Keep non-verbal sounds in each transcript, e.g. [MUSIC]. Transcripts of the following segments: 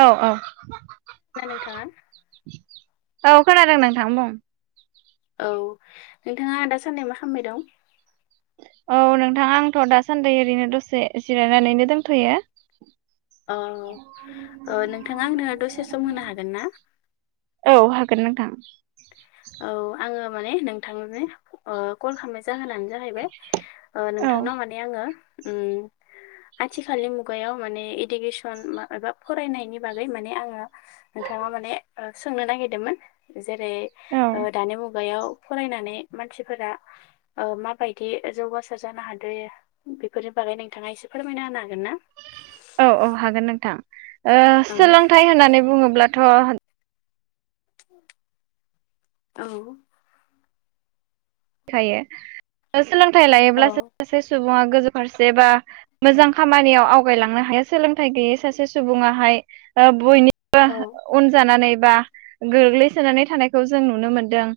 औ औ ना नोंथाङा औ खोनादों नोंथां बुं। औ नोंथाङा दासानदि मा खालामबाय दं। औ नोंथां आंथ दासान्दि ओरैनो दसे जिरायनानैनो दोनथ'यो। औ नोंथाङा आंनो दसे सम होनो हागोन ना? औ हागोन नोंथां। औ आंङो माने नोंथांनो कल खालामनाय जाहोननानै। जाहैबाय औ नोंथांनाव माने आंङो आथिखालनि मुगायाव माने इडुकेसन एबा फरायनायनि बागै माने आंङो नोथांनाव माने सोंनो नागिरदोंमोन जेरै औ दानि मुगायाव? फरायनानै मानसिफोरा ओ माबायदि जौगासार जानो हादो बेफोरो। बागै नोंथाङा इसे फोरमायना होनो हागोन ना? औ औ हागोन नोंथां ओ औ सोलोंथाइ होननानै बुंङोब्लाथ' [UNINTELLIGIBLE] औ खायो सोलोंथाइ लायोब्लासो औ सासे सुबुंङा। गोजौ फारसे बा मोजां खामानियाव आवगायलांनो हायो सोलोंथाइ गैयै सासे सुबुंङाहाय बयनिबो औ उन जानानै बा गोग्लैसोनानै थानायखौ जों नुनो मोनदों।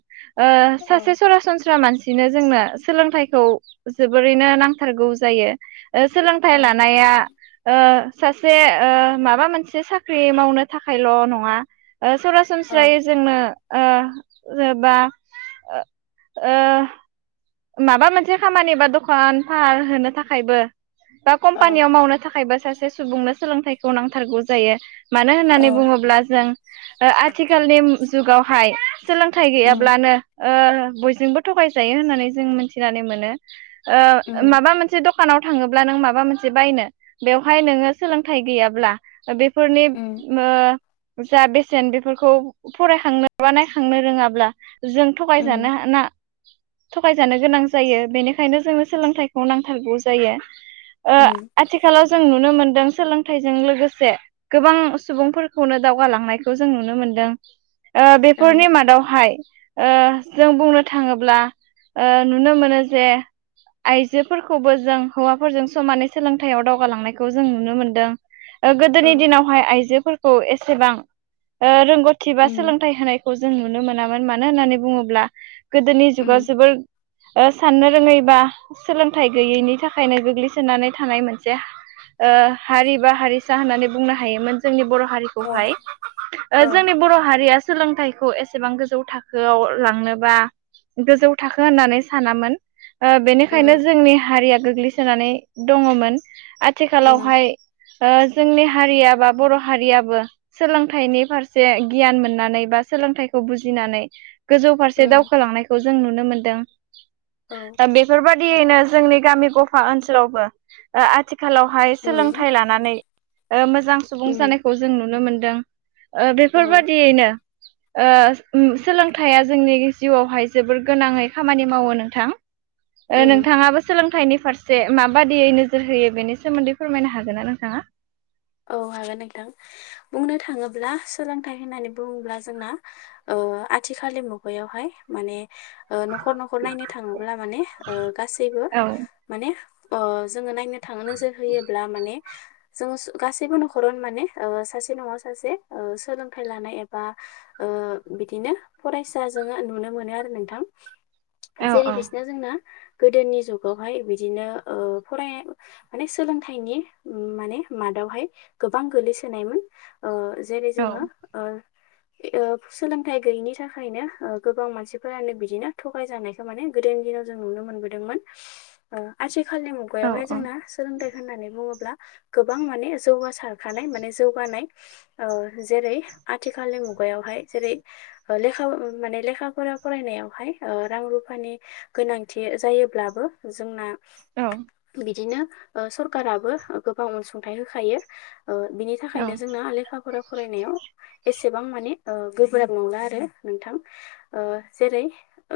ओ सासे औ सरासनस्रा। सनस्रा मानसिनो जोंनो सोलोंथाइखौ जोबोरैनो नांथारगौ जायो। सोलोंथाइ औ लानाया ओ सासे ओ माबा मोनसे साख्रि मावनो थाखायल' नंङा। ओ औ सरासनस्रायै जोंनो ओ जेनेबा ओ माबा मोनसे खामानि बा दखान फाहार होनो थाखायबो। बा औ कम्पानियाव मावनो थाखायबो सासे सुबुंनो सोलोंथाइखौ नांथारगौ जायो। मानो होननानै औ बुंङोब्ला जों आथिखालनि जुगावहाय। सोलोंथाइ उम गैयाब्लानो ओ बयजोंबो थगायजायो होननानै जों मिथिनानै मोनो। ओ उम माबा मोनसे दखा दखानाव थांङोब्ला नों माबा मोनसे बायनो बेवहाय नोंङो सोलोंथाइ गैयाब्ला। बेफोरनि उम ओ जा बेसेन बेफोरखौ फरायखांनो बा नायखांनो रोंङाब्ला। जों थगायजानो उम ह ना ना। थगायजानो गोनां जायो बेनिखायनो जोंनो सोलोंथाइखौ नांथारगौ जायो। ओ उम आथिखालाव। जों नुनो मोनदों सोलोंथाइजों लोगोसे गोबां सुबुंफोरखौनो दावगालांनायखौ जों नुनो मोन। दों ओ औ बेफोरनि मादावहाय ओ जों बुंनो थांङोब्ला। ओ नुनो मोनो जे। आइजोफोरखौबो जों हौवाफोरजों समानै सोलोंथाइयाव दावगालांनायखौ जों नुनो मोनदों। औ गोदोनि दिनावहाय आइजोफोरखौ एसेबां रोंगौथि बा उम सोलोंथाइ होनाय जों नुनो मोनामोन मानो होननानै बुंङोब्ला गोदोनि जुगाव। उम जोबोर साननो रोङैबा सोलोंथाइ गैयैनि थाखायनो गोग्लैसोनानै थानाय मोनसे हा ओ हारि बा हारिसा होननानै बुंनो हायोमोन जोंनि बर'। औ हारिखौहाय औ जोंनि बर' हारिया सोलोंथाइखौ एसेबां गोजौ थाखोआव लांनोबा गोजौ थाखो होननानै सानामोन ओ बेनिखायनो उम जोंनि हारिया। गोग्लैसोनानै दंङमोन उम आथिखालावहाय। ओ जोंनि हारिया बा बर हारियाबो सोलोंथाइनि फारसे गियान मोननानै बा सोलोंथाइखौ बुजिनानै। गोजौ फारसे उम दावखोलांनायखौ जों नुनो मोनदों औ दा बेफोरबायदि। बायदियैनो जोंनि गामि गफा ओनसोलावबो आथिखालावहाय उम सोलोंथाइ लानानै मोजां सुबुं उम जानायखौ जों नुनो मोनदों औ बेफोर बायदियैनो। सोलोंथाइया जोंनि जिउआवहाय जोबोर गोनाङै। खामानि मावो नोंथां उम नोंथाङाबो सोलोंथाइनि फारसे माबादियै नोजोर होयो बेनि सोमोन्दै फोरमायनो हागोनना नोंथाङा। औ हागोन नोंथां बुंनो थाङोब्ला सोलोंथाइ होननानै बुङोब्ला जोंना औ। आथिखालनि मुगायावहाय माने। न'खर न'खर नायनो थाङोब्ला माने गासैबो औ माने। जोङो नायनो थाङो नोजोर होयोब्ला माने जोङो। गासैबो न'खराव माने सासे न'आव सासे सोलोंथाइ लानाय एबा बिदिनो फरायसाजों नुनो मोनो आरो नोंथां औ जेरै औ बिसना जोंना गोदोनि जुगावहाय बिदिनो फराय माने सोलोंथाइनि माने मादावहाय गोबां गोलैसोनायमोन जेरै औ जोङो सोलोंथाइ गैयिनि थाखायनो गोबां मानसिफोरानो बिदिनो थगायजानायखौ माने गोदोनि दिनाव जों नुनो मोनबोदोंमोन आथिखालनि औ मुगायावहाय जोंना सोलोंथाइ होननानै बुङोब्ला गोबां माने जौगासारखानाय माने जौगानाय जेरै आथिखालनि मुगायावहाय। जेरै लेखाफोरा फरायनायावहाय रां रुफानि गोनांथि। जायोब्लाबो जोंना। औ बिदिनो सरखाराबो गोबां अनसुंथाइ होखायो। बिनि औ थाखायनो जोंना लेखाफोरा फरायनायाव एसे। एसेबां माने गोब्राब नंला आरो नोंथां जेरै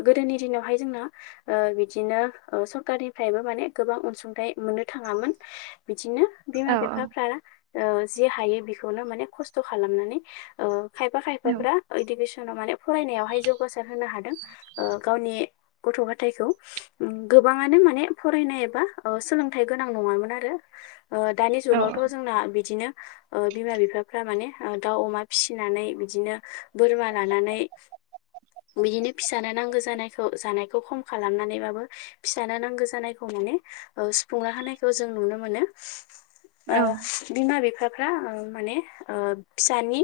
गोदोनि दिनावहाय जों जोंना बिदिनो सरखारनिफ्रायबो माने गोबां अनसुंथाइ मोननो थाङामोन बिदिनो। बिमा औ बिफाफ्रा जि हायो बेखौनो माने खस्थ' खालामनानै खायफा खायफाफ्रा फरायनायावहाय जौगासार होनो हादों गावनि गथ' गथायखौ गोबाङानो माने फरायनाय एबा सोलोंथाइ गोनां नङामोन आरो। दानि औ जुगावथ' जोंना बिदिनो बिमा बिफाफ्रा माने दाउ अमा फिसिनानै बिदिनो बोरमा लानानै बिदिनो फिसानो नांगौ जानायखौ जानायखौ खम खालामनानैबाबो फिसानो नांगौ जानायखौ सुंफुंना होननायखौ जों नुनो मोनो बिमा बिठा माने फिसानि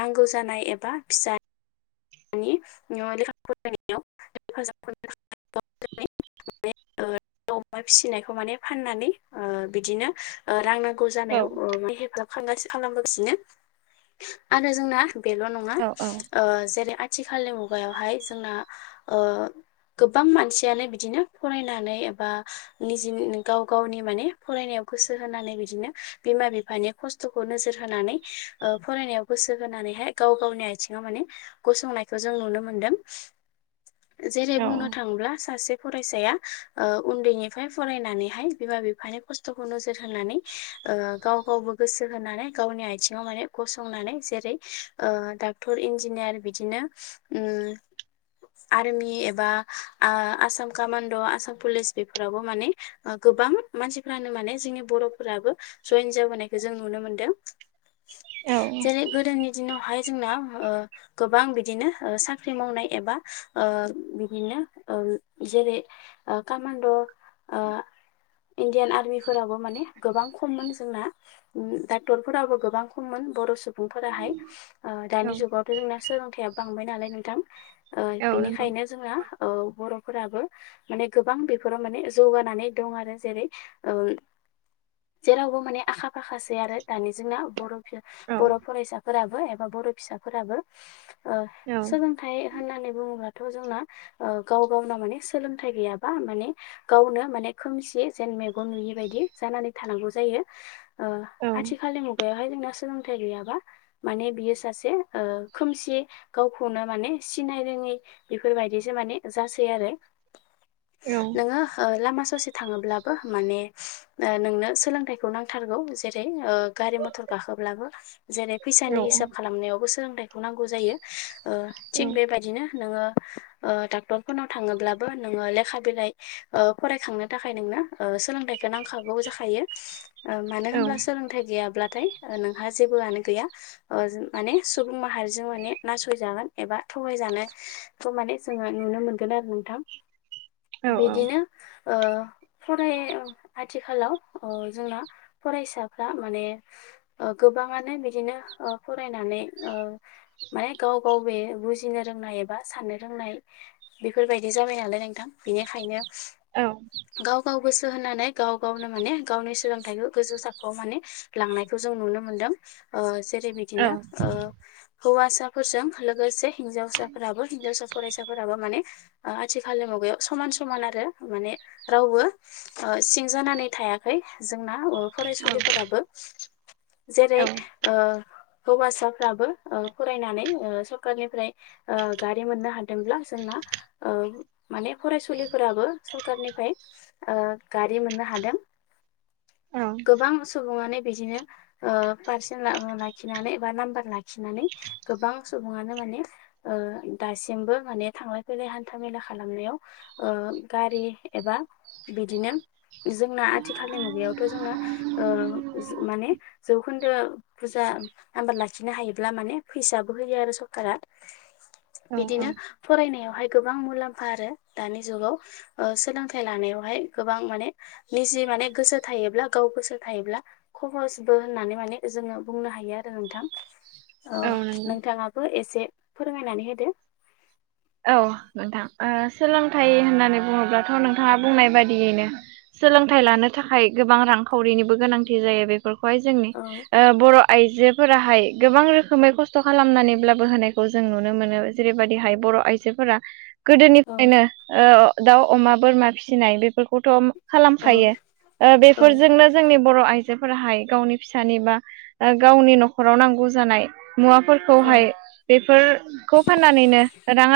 नांगौ जानाय एबा फिसा [INAUDIBLE] माने दा अमा फिसिनायखौ माने फाननानै बिदिनो रां नांगौ। जानायाव हेफाजाब खालामगासिनो आरो जोंना बेल' नङा औ जेरै आथिखालनि मुगायावहाय जोंना गोबां मानसियानो बिदिनो फरायनानै एबा निजेनो गाव गावनि माने फरायनायाव। गोसो होनानै बिदिनो बिमा बिफानि खस्थ'खौ नोजोर होनानै फरायनायाव गोसो होनानै मानेहाय गाव गावनि आथिङाव माने गसंनायखौ जों नुनो मोनदों जेरै औ बुंनो थाङोब्ला सासे फरायसाया उन्दैनिफ्राय फरायनानैहाय बिमा बिफानि खस्थ'खौ नोजोर होनानै गाव गावबो गोसो होनानै गावनि आथिङाव माने गसंनानै जेरै डाक्टर इन्जिनियार बिदिनो। आरमि एबा आसाम कामान्ड' आसाम पुलिस बेफोरावबो माने गोबां मानसिफ्रानो माने जोंनि बर'फोराबो जयेन जाबोनायखौ जों नुनो मोनदों। जेरै गोदोनि दिनावहाय जोंना गोबां बिदिनो साख्रि मावनाय एबा बिदिनो जेरै ओं कामान्ड' ओं। इण्डियान आर्मिफोराबो माने गोबां खममोन जोंना डाक्टरफोराबो गोबां खममोन। बर' सुबुंफोराहाय दानि जुगावथ' जोंना सोलोंथाइया बांबाय नालाय नोंथां। अ औ नंगौ बिनिखायनो जोङो बर' फोराबो माने गोबां बेफोराव माने जौगानानै दं आरो जेरै अ जेरावबो माने आखा फाखासै आरो दानि जोंना बर' औ बर' फरायसाफोराबो एबा बर' फिसाफोराबो अ औ सोलोंथाइ होननानै बुङोब्ला थ जोंना गाव गावनाव माने सोलोंथाइ गैयाबा माने गावनो माने खोमसि जेन मेगन नुयि बायदि जानानै थानांगौ जायो। ओ औ आथिखालनि मुगायावहाय जोंना सोलोंथाइ गैयाबा माने बियो सासे ओ खोमसि गावखौनो माने सिनाय रोङै बेफोरबायदिसो माने जासै आरो। औ नोंङो ओ लामा ससे थांङोब्लाबो माने ओ नोंनो सोलोंथाइखौ नांथारगौ जेरै ओ गारि मथर गाखोब्लाबो जेरै औ फैसानि हिसाब खालामनायावबो सोलोंथाइखौ नांगौ जायो ओ थिग बेबायदिनो नोंङो ओ डाक्टरफोरनाव थाङोब्लाबो नोंङो लेखा बिलाइ फरायखांनो थाखाय नोंङो ङो ओ सोलोंथाइखौ नांखागौ जाखायो। ओ मानो औ होनब्ला सोलोंथाइ गैयाब्लाथाय नोंहा जेबोआनो गैया ओ माने सुबुं माहारिजों माने नासयजागोन एबा थगायजानायखौ माने जोङो नुनो मोनगोन आरो नोंथां। औ बिदिनो ओ फराय आथिखालाव ओ जोंना फरायसाफ्रा माने ओ गोबाङानो बिदिनो ओ फरायनानै ओ माने गाव गाव बे बुजिनो रोंनाय एबा साननो रोंनाय बेफोरबायदि जाबाय नालाय नोंथां बेनिखायनो औ। गाव गाव गोसो होनानै गाव गावनो माने गावनि सोलोंथाइखौ गोजौ साखोआव माने लांनायखौ जों नुनो मोन्दों अ जेरै बिदिनो ओ हौवासाफोरजों लोगोसे हिनजावसाफोराबो हिनजावसा फरायसाफोराबो माने ओ आथिखालनि मुगायाव समान समान आरो माने रावबो सिं जानानै थायाखै। जोंना ओ फरायसुलिफोराबो जेरै ओ हौवासाफ्राबो ओ फरायनानै ओ सरखारनिफ्राय गारि मोननो हादोंब्ला जोंना ओ माने फरायसुलिफोराबो सरखारनिफ्राय ओ गारि मोननो हादों। गोबां सुबुंङानो बिदिनो ओ पारसेन्ट लाबो लाखि खिनानै एबा नाम्बार लाखिनानै गोबां सुबुंङानो माने ओ दासिमबो माने था थांलाय फैलाय हान्था मेला खालामनायाव ओ गारि एबा बिदिनो जोंना आथिखालनि मुगायावथ' जोंना ओ माने जौखोन्दो बुजा नाम्बार लाखिनो हायोब्ला माने फैसाबो होयो आरो सरखारा। औ बिदिनो औ फरायनायाव हाय गोबां मुलामफा आरो दानि जुगाव ओ सोलोंथाय लानायावहाय गोबां माने लि जि माने गोसो थायोब्ला गाव गोसो थायोब्ला खहसबो होननानै माने जोङो बुंनो हायो आरो। नोंथां ओ औ नंगौ नोंथाङाबो एसे फोरमायनानै होदो। औ नोंथां ओ सोलोंथाइ होननानै बुंङोब्लाथ' नोंथांङा बुंनाय बायदियैनो सोलोंथाइ लानो थाखाय गोबां रांखावरिनिबो गोनांथि जायो बेफोरखौहाय जोंनि औ ओ बर' आइजोफोराहाय गोबां रोखोमै खस्थ' खालामनानैब्लाबो होनायखौ जों नुनो मोनो जेरैबादिहाय बर' आइजोफोरा औ गोदोनिफ्रायनो ओ दाउ अमा बोरमा फिसिनाय बेफोरखौथ' औ खालामखायो ओ औ बेफोरजोंनो जोंनि बर' आइजोफोराहाय गावनि फिसानि बा ओ गावनि न'खराव नांगौ जानाय मुवाफोरखौहाय बेफोरखौ फाननानैनो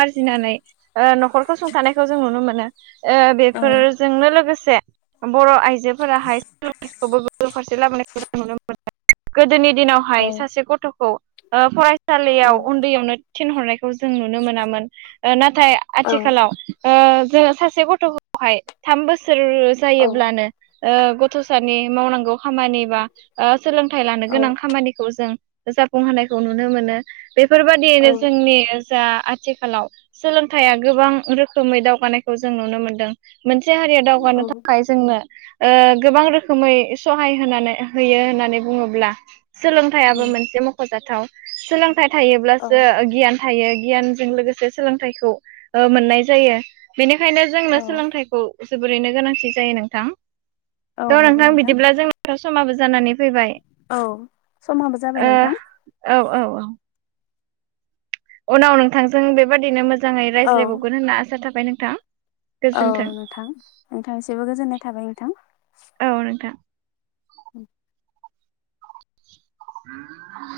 फिसिनानै ओ न'खरखौ सुंथानायखौ जों नुनो मोनो ओ औ बेफोरजोंनो लोगोसे से बर' आइजोफोराहाय सोलोंनायखौबो [UNINTELLIGIBLE] गोदोनि दिनावहाय औ सासे गथ'खौ ओ औ फरायसालियाव उन्दैयावनो थिनहरनाय खौ जों नुनो मोना ओ नाथाय औ आथिखालाव ओ जोङो सासे गथ'खौहाय थाम बो सोर औ जायोब्लानो ओ गथ' सानि मावनांगौ खामानि बा ओ सोलोंथाइ लानो औ गोनां खामानिखौ जों जाफुंहोनायखौ नुनो मोनो। बेफोरबादियैनो जोंनि जा आ आथिखालाव सोलोंथाइया गोबां रोखोमै दावगानायखौ जों नुनो मोनदों। मोनसे हारिया दावगानो थाखाय जोंनो ओ गोबां रोखोमै सहाय होनानै होयो होननानै बुङोब्ला औ सोलोंथाइयाबो मोनसे मख'जाथाव। सोलोंथाइ थायोब्लासो गियान थायो गियान जों लोगोसे सोलोंथाइखौ ओ मोननाय जायो बेनिखायनो जोंनो औ सोलोंथाइखौ जोबोरैनो गोनांथि जायो नोंथां औ थ' नंगौ नोंथां बिदिब्ला जोंना समाबो जानानै फैबाय औ समाबो जाबाय ओ नोंथां औ - औ - औ। उनाव नोंथांजों बेबादिनो मोजाङै औ रायज्लायबावगोन होनना आसा थाबाय नोंथां। औ गोजोन्थों नोंथां नोंथांसेबो गोजोननाय थाबाय नोंथां। औ नोंथां औ। [UNINTELLIGIBLE]